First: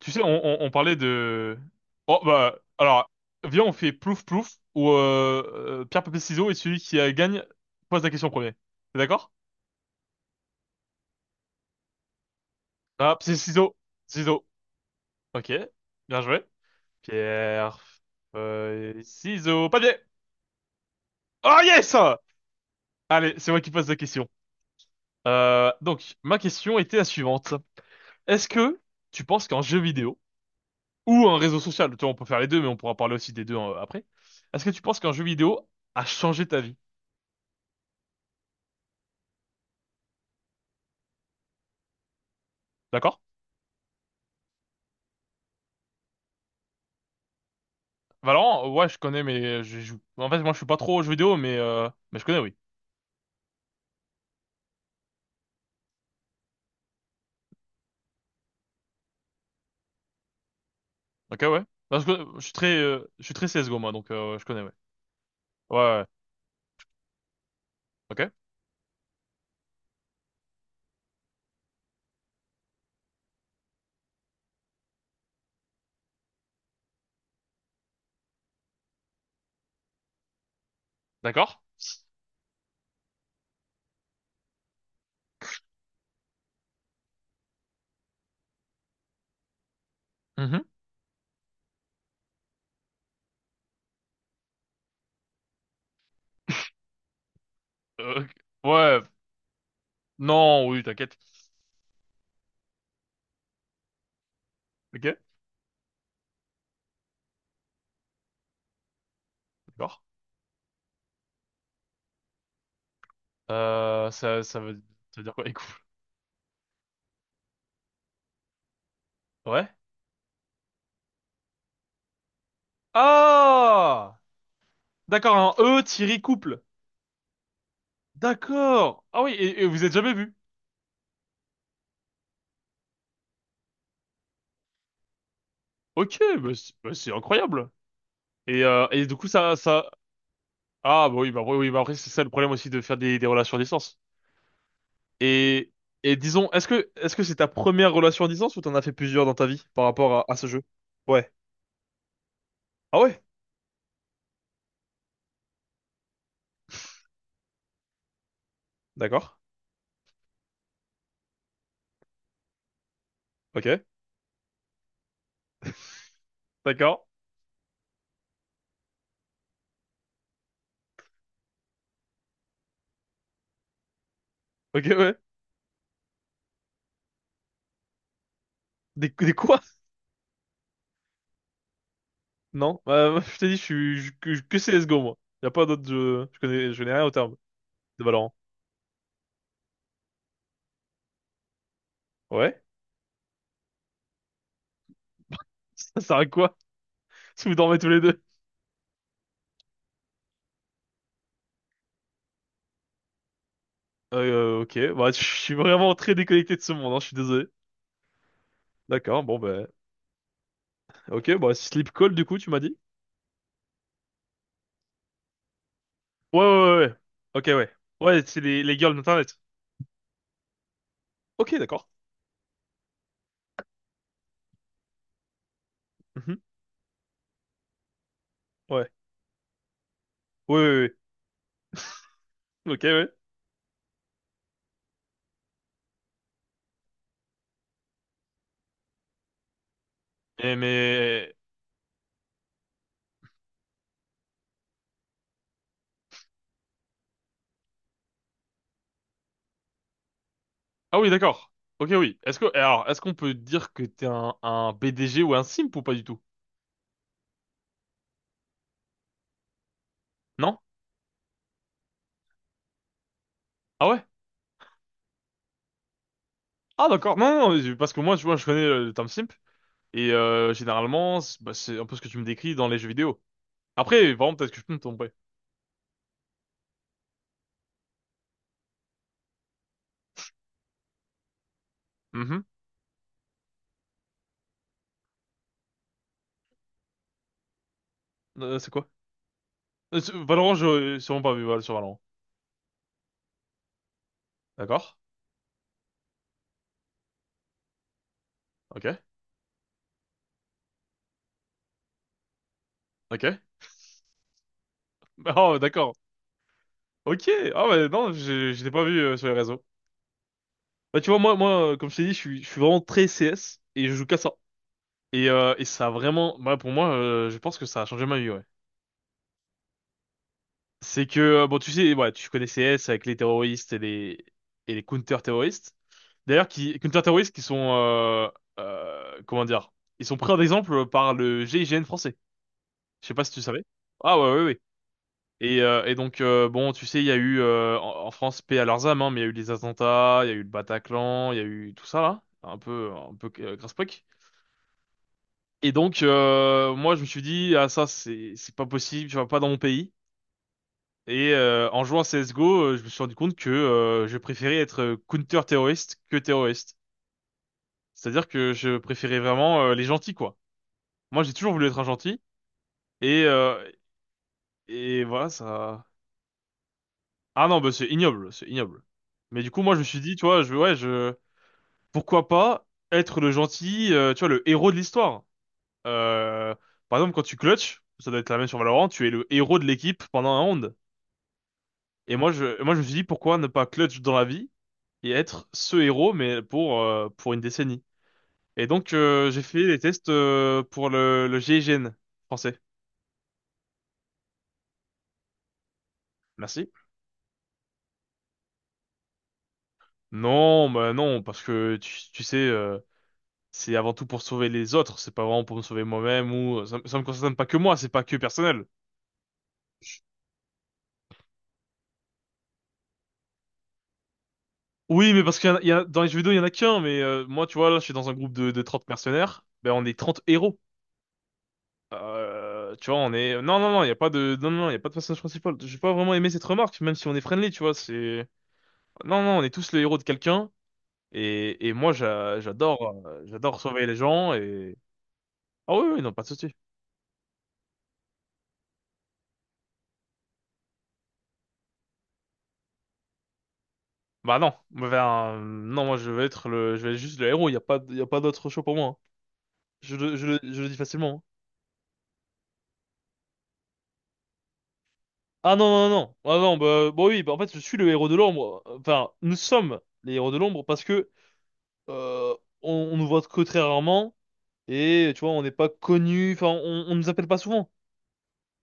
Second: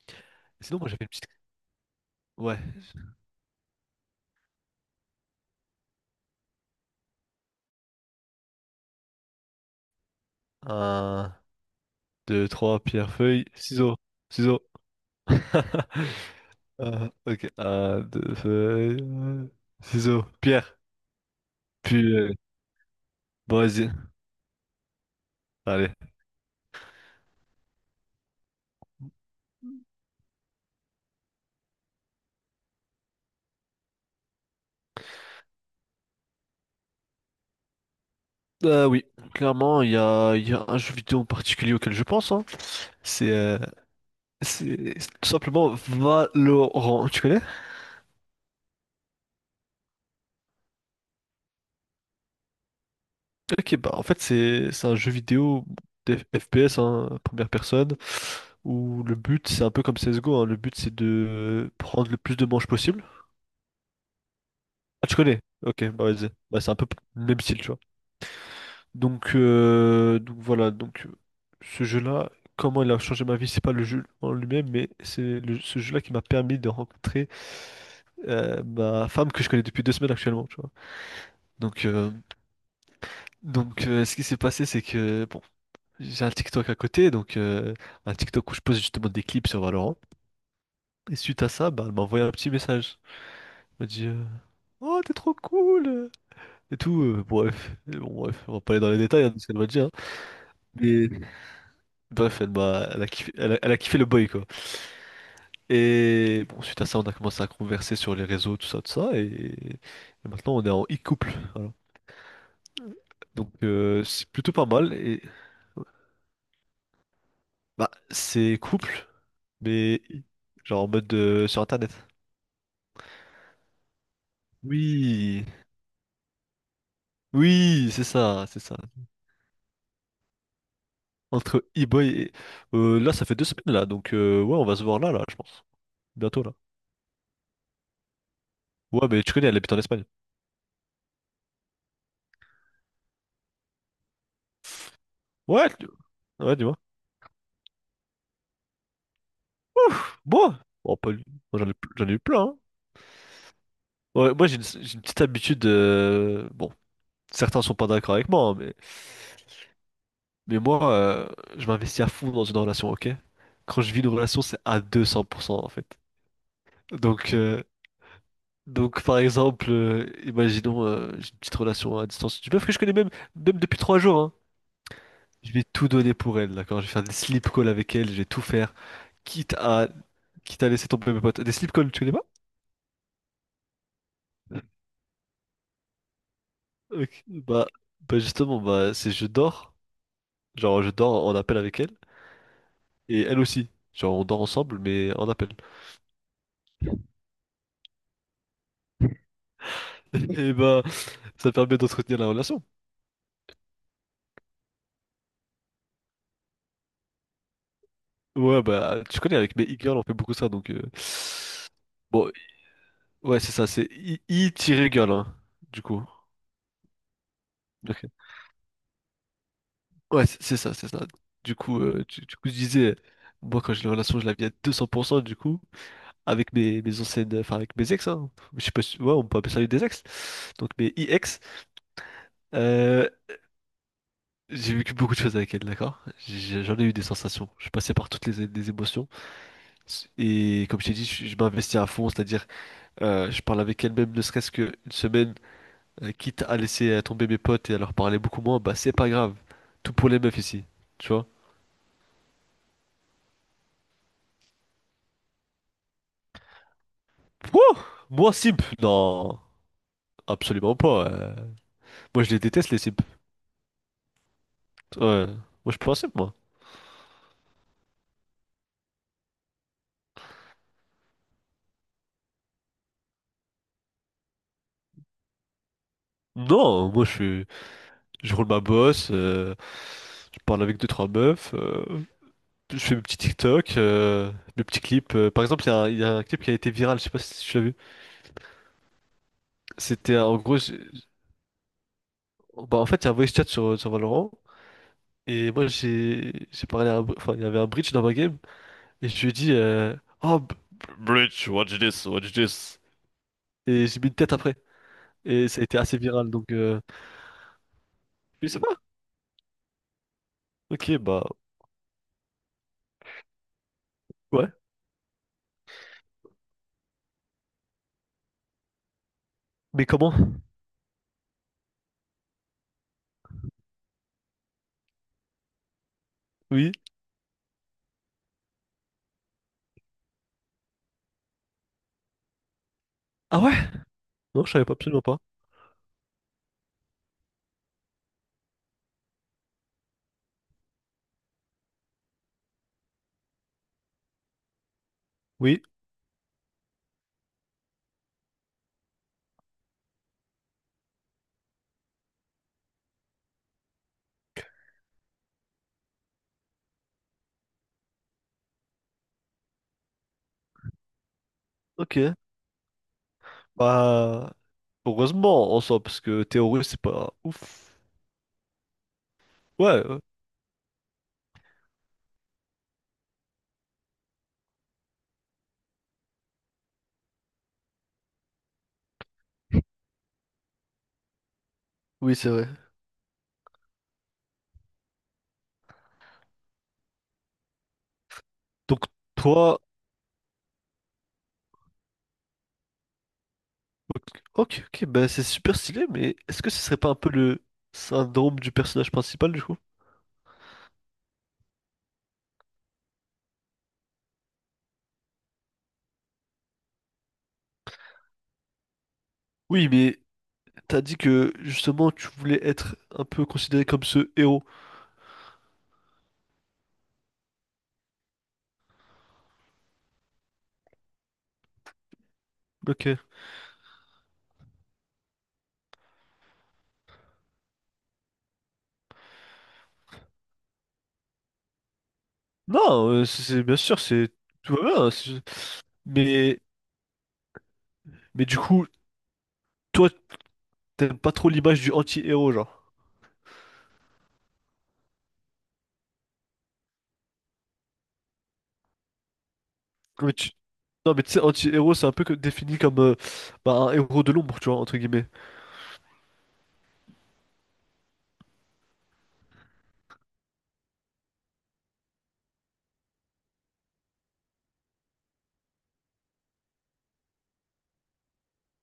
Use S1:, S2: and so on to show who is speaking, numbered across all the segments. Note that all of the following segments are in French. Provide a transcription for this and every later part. S1: Tu sais, on
S2: Sinon, moi,
S1: parlait
S2: j'avais une petite...
S1: de... Oh, bah,
S2: Ouais.
S1: alors, viens, on fait plouf plouf, où pierre, papier, ciseaux, et celui qui gagne pose la question en premier. T'es d'accord?
S2: Un, deux, trois, pierre,
S1: Ah, c'est
S2: feuille,
S1: ciseaux.
S2: ciseaux.
S1: Ciseaux.
S2: Ciseaux.
S1: Ok, bien joué.
S2: Ok.
S1: Pierre,
S2: Un, deux, feuille,
S1: feuille, ciseaux, papier.
S2: ciseaux, pierre.
S1: Oh yes!
S2: Puis,
S1: Allez, c'est
S2: bon,
S1: moi qui pose
S2: vas-y.
S1: la question.
S2: Allez.
S1: Donc, ma question était la suivante. Est-ce que tu penses qu'un jeu vidéo, ou un réseau social, tu vois, on peut faire les deux, mais on pourra parler aussi des deux après. Est-ce que tu penses qu'un jeu vidéo a changé ta vie?
S2: Oui, clairement, il y a un jeu vidéo en particulier auquel je pense, hein.
S1: D'accord?
S2: C'est c'est tout simplement Valorant. Tu connais?
S1: Valorant, ouais, je connais, mais je joue. En fait, moi, je suis pas trop aux jeux vidéo, mais je connais, oui.
S2: Ok, bah en fait c'est un jeu vidéo FPS, hein, première personne, où le but c'est un peu comme CSGO, hein, le but c'est
S1: Ok, ouais.
S2: de
S1: Parce
S2: prendre le
S1: que
S2: plus
S1: je
S2: de
S1: suis
S2: manches
S1: très,
S2: possible.
S1: euh, je suis très CS:GO, moi, je connais, ouais.
S2: Ah tu connais?
S1: Ouais, ouais,
S2: Ok,
S1: ouais.
S2: bah vas-y. Bah, c'est un peu le même style, tu vois.
S1: Ok,
S2: Donc voilà, ce jeu-là, comment il a changé ma vie, c'est pas le jeu en lui-même, mais ce jeu-là qui m'a permis de rencontrer ma femme que je connais depuis 2 semaines actuellement, tu vois.
S1: d'accord.
S2: Donc, euh, Ce qui s'est passé, c'est que bon, j'ai un TikTok à côté, un TikTok où je pose justement des clips sur Valorant.
S1: Mhm.
S2: Et suite à ça, bah, elle m'a envoyé un petit message. Elle m'a dit Oh, t'es trop cool! Et tout, bref. Et bon,
S1: Ok.
S2: bref, on va pas aller dans les
S1: Ouais,
S2: détails, hein, de ce qu'elle m'a dit, hein.
S1: non, oui,
S2: Mais
S1: t'inquiète.
S2: bref, elle a kiffé, elle a kiffé le boy, quoi.
S1: Ok,
S2: Et bon, suite à ça, on a commencé à converser sur les réseaux, tout ça, tout ça. Et,
S1: d'accord.
S2: et maintenant, on est en e-couple. Voilà. Donc,
S1: Euh,
S2: c'est
S1: ça,
S2: plutôt
S1: ça
S2: pas
S1: veut,
S2: mal.
S1: ça
S2: Et
S1: veut dire quoi, les couples?
S2: bah, c'est couple,
S1: Ouais.
S2: mais genre en mode sur Internet.
S1: Ah!
S2: Oui,
S1: D'accord, un E tiré couple.
S2: oui, c'est ça, c'est ça.
S1: D'accord. Ah oui, et vous êtes jamais vu.
S2: Entre e-boy et... là, ça fait 2 semaines, là. Donc, ouais, on va se voir là, là, je pense.
S1: Ok,
S2: Bientôt,
S1: bah
S2: là.
S1: c'est bah c'est incroyable. Et
S2: Ouais,
S1: du
S2: mais
S1: coup,
S2: tu connais,
S1: ça,
S2: elle habite en
S1: ça,
S2: Espagne.
S1: ah bah oui, oui, bah après c'est ça le problème aussi de faire des relations à distance.
S2: Ouais,
S1: Et,
S2: tu-
S1: et disons,
S2: ouais,
S1: est-ce
S2: Dis-moi.
S1: que est-ce que c'est ta première relation à distance ou t'en as fait plusieurs dans ta vie par rapport
S2: Ouf,
S1: à ce
S2: bon.
S1: jeu?
S2: Bon, pas lui.
S1: Ouais.
S2: Moi, j'en ai eu plein, hein.
S1: Ah ouais?
S2: Ouais, moi, j'ai une petite habitude. Bon, certains sont pas d'accord avec moi, hein, mais,
S1: D'accord.
S2: mais moi, euh, je m'investis à fond dans une relation, ok?
S1: Ok.
S2: Quand je vis une relation, c'est à 200% en fait.
S1: D'accord.
S2: Donc, euh, Donc, par exemple, imaginons, j'ai une petite relation à distance d'une meuf que je connais même, même depuis 3 jours, hein.
S1: Ok, ouais.
S2: Je vais tout donner pour elle, d'accord? Je vais faire des sleep calls avec elle, je vais tout faire,
S1: Des
S2: quitte
S1: quoi?
S2: à, quitte à laisser tomber mes potes. Des sleep calls, tu connais pas?
S1: Non. Moi, je t'ai dit, je suis je- que CSGO moi. Y a pas d'autres jeux. Je connais rien au
S2: Ok,
S1: terme
S2: bah,
S1: de
S2: bah
S1: Valorant.
S2: justement, bah, genre je dors en appel avec elle,
S1: Ouais?
S2: et elle aussi. Genre on dort ensemble, mais en appel.
S1: Ça sert à quoi? Si vous dormez tous les deux.
S2: Et bah, ça permet d'entretenir la relation.
S1: Ok. Bah je suis vraiment très déconnecté de ce monde, hein, je suis désolé.
S2: Ouais, bah, tu
S1: D'accord,
S2: connais,
S1: bon
S2: avec mes
S1: bah.
S2: e-girls, on fait beaucoup ça, donc...
S1: Ok, bah sleep call du
S2: Bon,
S1: coup, tu m'as dit?
S2: ouais, c'est ça, c'est i girl, hein, du coup.
S1: Ouais, ouais, ouais, ouais. Ok, ouais.
S2: Ok.
S1: Ouais, c'est les girls d'Internet.
S2: Ouais, c'est c'est ça.
S1: Ok,
S2: Du coup,
S1: d'accord.
S2: du coup, je disais, moi, quand j'ai une relation, je la vis à 200%, du coup,
S1: Mhm.
S2: avec mes anciennes, enfin, avec mes ex, hein. Je sais pas
S1: Ouais.
S2: si, ouais, on peut appeler ça des ex.
S1: Ouais,
S2: Donc, mes
S1: ouais,
S2: ex,
S1: ouais. Ok, ouais.
S2: euh, j'ai vécu beaucoup de choses avec elle, d'accord? J'en ai eu des sensations. Je passais par toutes les émotions.
S1: Et
S2: Et comme je t'ai dit,
S1: mais...
S2: je m'investis à fond, c'est-à-dire, je parle avec elle même, ne serait-ce qu'une semaine, quitte à laisser tomber mes potes et à leur parler beaucoup moins, bah, c'est pas grave. Tout pour les meufs ici,
S1: Ah
S2: tu
S1: oui,
S2: vois?
S1: d'accord. Ok, oui. Est-ce que... Alors, est-ce qu'on peut dire que t'es un BDG ou un simp ou pas du tout?
S2: Wouh! Moi, simp! Non,
S1: Non?
S2: absolument pas. Moi, je les déteste, les simps.
S1: Ah ouais?
S2: Ouais. Moi, je suis pas un simp, moi.
S1: Ah d'accord. Non, non, non, parce que moi, tu vois, je connais le terme simp. Généralement, c'est un peu ce que tu me décris dans les jeux vidéo. Après, vraiment, peut-être que je peux me tromper.
S2: Non, moi, je suis... je roule ma bosse, je parle avec deux, trois meufs,
S1: Mhm.
S2: je fais mes petits TikTok, mes petits clips. Par exemple, il y a un clip qui a été viral, je sais pas si tu l'as vu.
S1: C'est quoi?
S2: C'était en
S1: Valorant,
S2: gros,
S1: je sûrement pas vu sur Valorant.
S2: bah, en fait, il y a un voice chat sur, sur Valorant,
S1: D'accord.
S2: et moi, j'ai parlé à un... enfin, il y avait un bridge dans ma game,
S1: Ok.
S2: et je lui ai dit Oh, bridge, watch this, watch this.
S1: Ok.
S2: Et j'ai mis une tête après, et
S1: Oh,
S2: ça a été
S1: d'accord.
S2: assez viral,
S1: Ok, ah ouais, non,
S2: je
S1: je,
S2: sais
S1: je l'ai
S2: pas.
S1: pas vu sur les réseaux.
S2: Ok,
S1: Bah, tu vois,
S2: bah
S1: moi, comme je t'ai dit, je suis vraiment très CS et je joue qu'à ça.
S2: ouais.
S1: Et ça a vraiment, bah, pour moi, je pense que ça a changé ma vie, ouais.
S2: Mais comment?
S1: C'est que, bon, tu sais, ouais, tu connais CS avec les terroristes et les counter-terroristes. D'ailleurs,
S2: Oui.
S1: counter-terroristes qui sont, comment dire, ils sont pris en exemple par le GIGN français. Je sais pas si
S2: Ah
S1: tu
S2: ouais?
S1: savais. Ah ouais, ouais,
S2: Non, je
S1: ouais.
S2: savais pas, absolument pas.
S1: Et donc, bon, tu sais, il y a eu, en France, paix à leurs âmes, hein, mais il y a eu les attentats, il y a eu le Bataclan, il y a eu tout ça, là. Un peu, grasse-poque.
S2: Oui.
S1: Et donc, moi, je me suis dit, ah, ça, c'est pas possible, tu vois, pas dans mon pays. En jouant à CSGO, je me suis rendu compte que je préférais être counter-terroriste que terroriste. C'est-à-dire que je préférais vraiment les gentils, quoi. Moi, j'ai toujours voulu être un
S2: Ok.
S1: gentil. Et, euh,
S2: Bah
S1: et voilà,
S2: heureusement en soi,
S1: ça...
S2: parce que théorie c'est pas
S1: Ah non, bah,
S2: ouf.
S1: c'est ignoble, c'est ignoble. Mais du coup,
S2: Ouais.
S1: moi, je me suis dit, tu vois, je, ouais, je... pourquoi pas être le gentil, tu vois, le héros de l'histoire. Euh, Par exemple, quand tu clutches, ça doit être la même sur Valorant, tu es le héros de l'équipe pendant un round.
S2: Oui,
S1: Et
S2: c'est
S1: moi,
S2: vrai.
S1: moi, je me suis dit, pourquoi ne pas clutch dans la vie et être ce héros, mais pour une décennie. Et
S2: Donc
S1: donc, j'ai
S2: toi,
S1: fait les tests pour le GIGN français.
S2: ok, ok, bah c'est super stylé, mais est-ce que ce
S1: Merci.
S2: serait pas un peu le syndrome du personnage principal du coup?
S1: Non, bah non, parce que tu sais, c'est avant tout pour sauver les autres, c'est pas vraiment pour me sauver moi-même ou ça me concerne pas que moi, c'est pas que personnel.
S2: Oui, mais t'as dit que justement tu voulais être un peu considéré comme ce héros.
S1: Oui, mais parce qu'il y en a, il y a- dans les jeux vidéo, il y en a qu'un, mais moi, tu vois, là, je suis dans un groupe de 30 mercenaires, ben, on est 30 héros. Tu vois,
S2: Ok.
S1: on est... Non, non, non, il y a pas de... Non, non, non, il y a pas de personnage principal. J'ai pas vraiment aimé cette remarque, même si on est friendly, tu vois, c'est... Non, non, on est tous les héros de quelqu'un, et moi, j'a-
S2: Non,
S1: j'adore euh,
S2: c'est bien
S1: j'adore
S2: sûr,
S1: sauver les
S2: c'est
S1: gens,
S2: tout va
S1: et...
S2: bien.
S1: Ah oui, oui, non, pas de
S2: Mais
S1: souci.
S2: Mais du coup, toi, t'aimes pas trop l'image du anti-héros, genre.
S1: Bah non, ben, non, moi, je vais être le... Je vais être juste le héros, il y a pas d'autre choix pour moi, hein. Je,
S2: Mais
S1: le- je,
S2: tu-
S1: le- je le dis
S2: Non, mais tu
S1: facilement,
S2: sais,
S1: hein.
S2: anti-héros, c'est un peu défini comme bah, un héros de l'ombre, tu vois, entre guillemets.
S1: Ah non, non, non. Ah non, bah, bon oui, bah, en fait, je suis le héros de l'ombre. Enfin, nous sommes les héros de l'ombre parce que euh, on nous voit que très rarement et tu vois, on n'est pas connus, enfin, on nous appelle pas souvent.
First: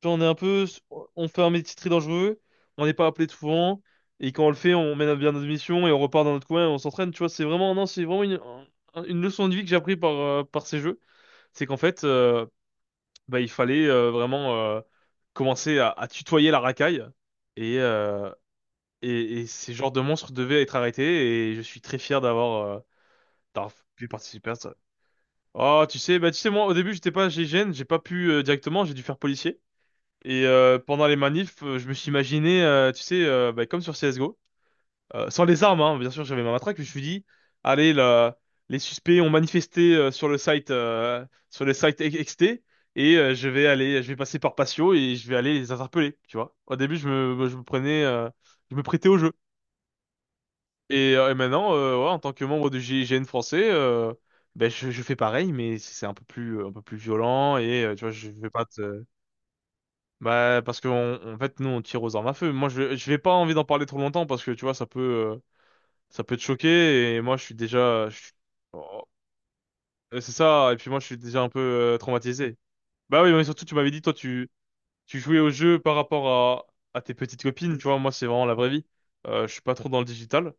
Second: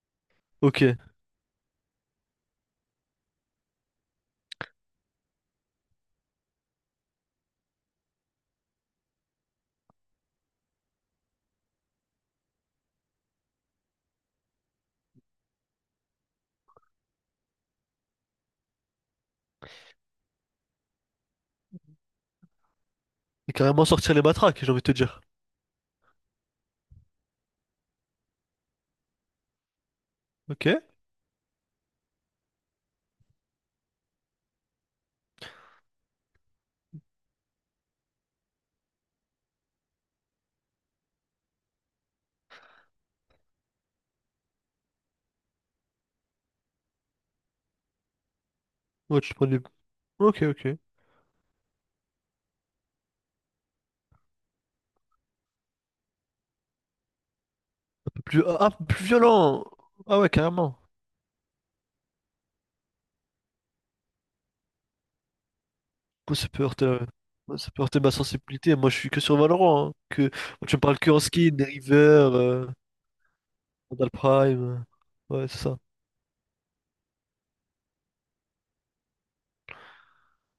S1: Tu vois, on est un peu,
S2: Ok. Et
S1: on fait un métier très dangereux, on n'est pas appelé souvent et quand on le fait, on mène à bien notre mission et on repart dans notre coin et on s'entraîne. Tu vois, c'est vraiment, non, c'est vraiment une leçon de vie que j'ai appris par ces jeux. C'est qu'en fait, bah, il fallait vraiment commencer à tutoyer la racaille. Et, euh, et ces genres de monstres devaient être arrêtés et je suis très fier d'avoir
S2: carrément
S1: pu
S2: sortir les
S1: participer à
S2: matraques, j'ai
S1: ça.
S2: envie de te dire.
S1: Oh, tu sais, bah tu sais moi au début j'étais pas GIGN, j'ai pas pu directement, j'ai dû faire policier.
S2: Ok.
S1: Pendant les manifs, je me suis imaginé, tu sais, bah, comme sur CS:GO, sans les armes, hein, bien sûr j'avais ma matraque, mais je me suis dit, allez là, les suspects ont manifesté sur le site XT et je vais passer par patio et je vais aller les interpeller, tu vois. Au début je me prêtais au
S2: Ouais,
S1: jeu.
S2: tu prends les... Ok, ok. Un
S1: Et maintenant, ouais, en tant que membre du GIGN français, ben je fais pareil, mais c'est un peu plus violent et tu vois,
S2: peu
S1: je
S2: plus...
S1: vais pas
S2: Ah, un peu
S1: te,
S2: plus violent! Ah ouais,
S1: bah
S2: carrément.
S1: parce que en fait nous on tire aux armes à feu. Moi je vais pas envie d'en parler trop longtemps parce que tu vois ça
S2: Moi,
S1: peut te
S2: ça peut heurter,
S1: choquer et moi
S2: moi, ça peut heurter ma
S1: je suis-
S2: sensibilité. Moi, je
S1: oh,
S2: suis que sur Valorant, hein.
S1: c'est
S2: Que... moi,
S1: ça et
S2: tu me
S1: puis
S2: parles
S1: moi je
S2: que
S1: suis
S2: en
S1: déjà un
S2: skin,
S1: peu
S2: des River,
S1: traumatisé. Bah oui, mais surtout tu m'avais dit
S2: Vandal
S1: toi tu,
S2: Prime.
S1: tu jouais
S2: Ouais,
S1: au
S2: c'est ça.
S1: jeu par rapport à tes petites copines, tu vois, moi c'est vraiment la vraie vie. Je suis pas trop dans le digital,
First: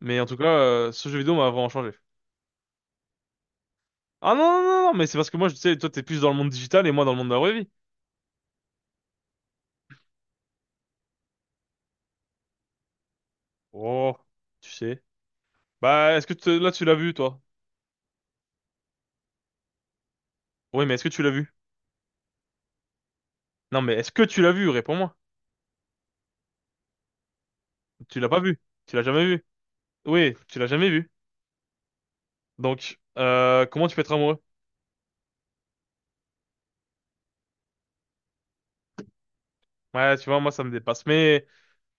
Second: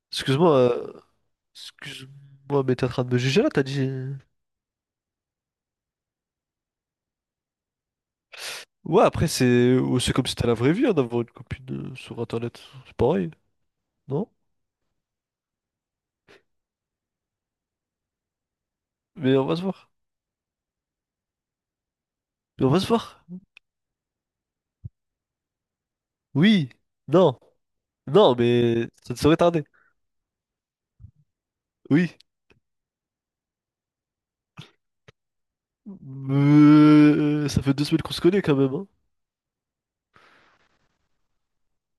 S1: mais en tout cas
S2: Excuse-moi, euh,
S1: ce jeu vidéo m'a vraiment changé.
S2: Excuse-moi, mais t'es en train de me juger là, t'as dit...
S1: Ah non, non, non, non, mais c'est parce que moi, je sais, toi, t'es plus dans le monde digital et moi dans le monde de la vraie vie.
S2: Ouais, après, c'est ou c'est comme si t'as la vraie vie, hein, d'avoir une copine sur Internet. C'est pareil,
S1: Oh,
S2: non?
S1: tu sais. Bah, là, tu l'as vu, toi?
S2: Mais on va se voir.
S1: Oui, mais est-ce que tu l'as vu?
S2: Mais on va se voir.
S1: Non, mais est-ce que tu l'as vu? Réponds-moi.
S2: Oui. Non.
S1: Tu l'as
S2: Non,
S1: pas vu.
S2: mais
S1: Tu l'as
S2: ça ne
S1: jamais
S2: saurait
S1: vu.
S2: tarder.
S1: Oui, tu l'as jamais vu.
S2: Oui.
S1: Donc, comment tu peux être amoureux?
S2: Ça fait deux semaines qu'on se connaît quand même, hein.
S1: Ouais, tu vois, moi, ça me dépasse. Mais,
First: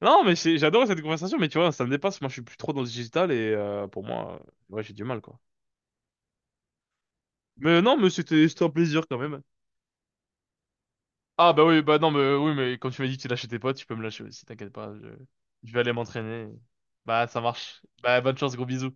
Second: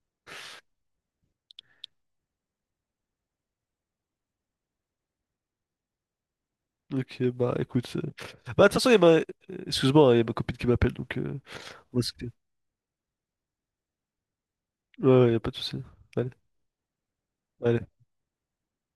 S1: non, mais j'adore cette conversation, mais tu vois, ça me dépasse. Moi, je suis plus trop dans le digital et pour moi, ouais, j'ai du mal, quoi.
S2: Donc, bah,
S1: Mais non,
S2: écoute.
S1: mais c'était
S2: Bah, de
S1: un
S2: toute façon, il y a ma...
S1: plaisir quand même.
S2: excuse-moi, hein, il y a ma copine qui m'appelle, donc...
S1: Ah bah oui, bah non,
S2: Ouais,
S1: mais oui, mais quand tu m'as dit que tu lâchais tes potes, tu peux me lâcher aussi, t'inquiète pas,
S2: ouais, y a pas de
S1: je
S2: souci.
S1: vais aller
S2: Allez,
S1: m'entraîner. Bah ça marche.
S2: allez.
S1: Bah bonne chance, gros bisous.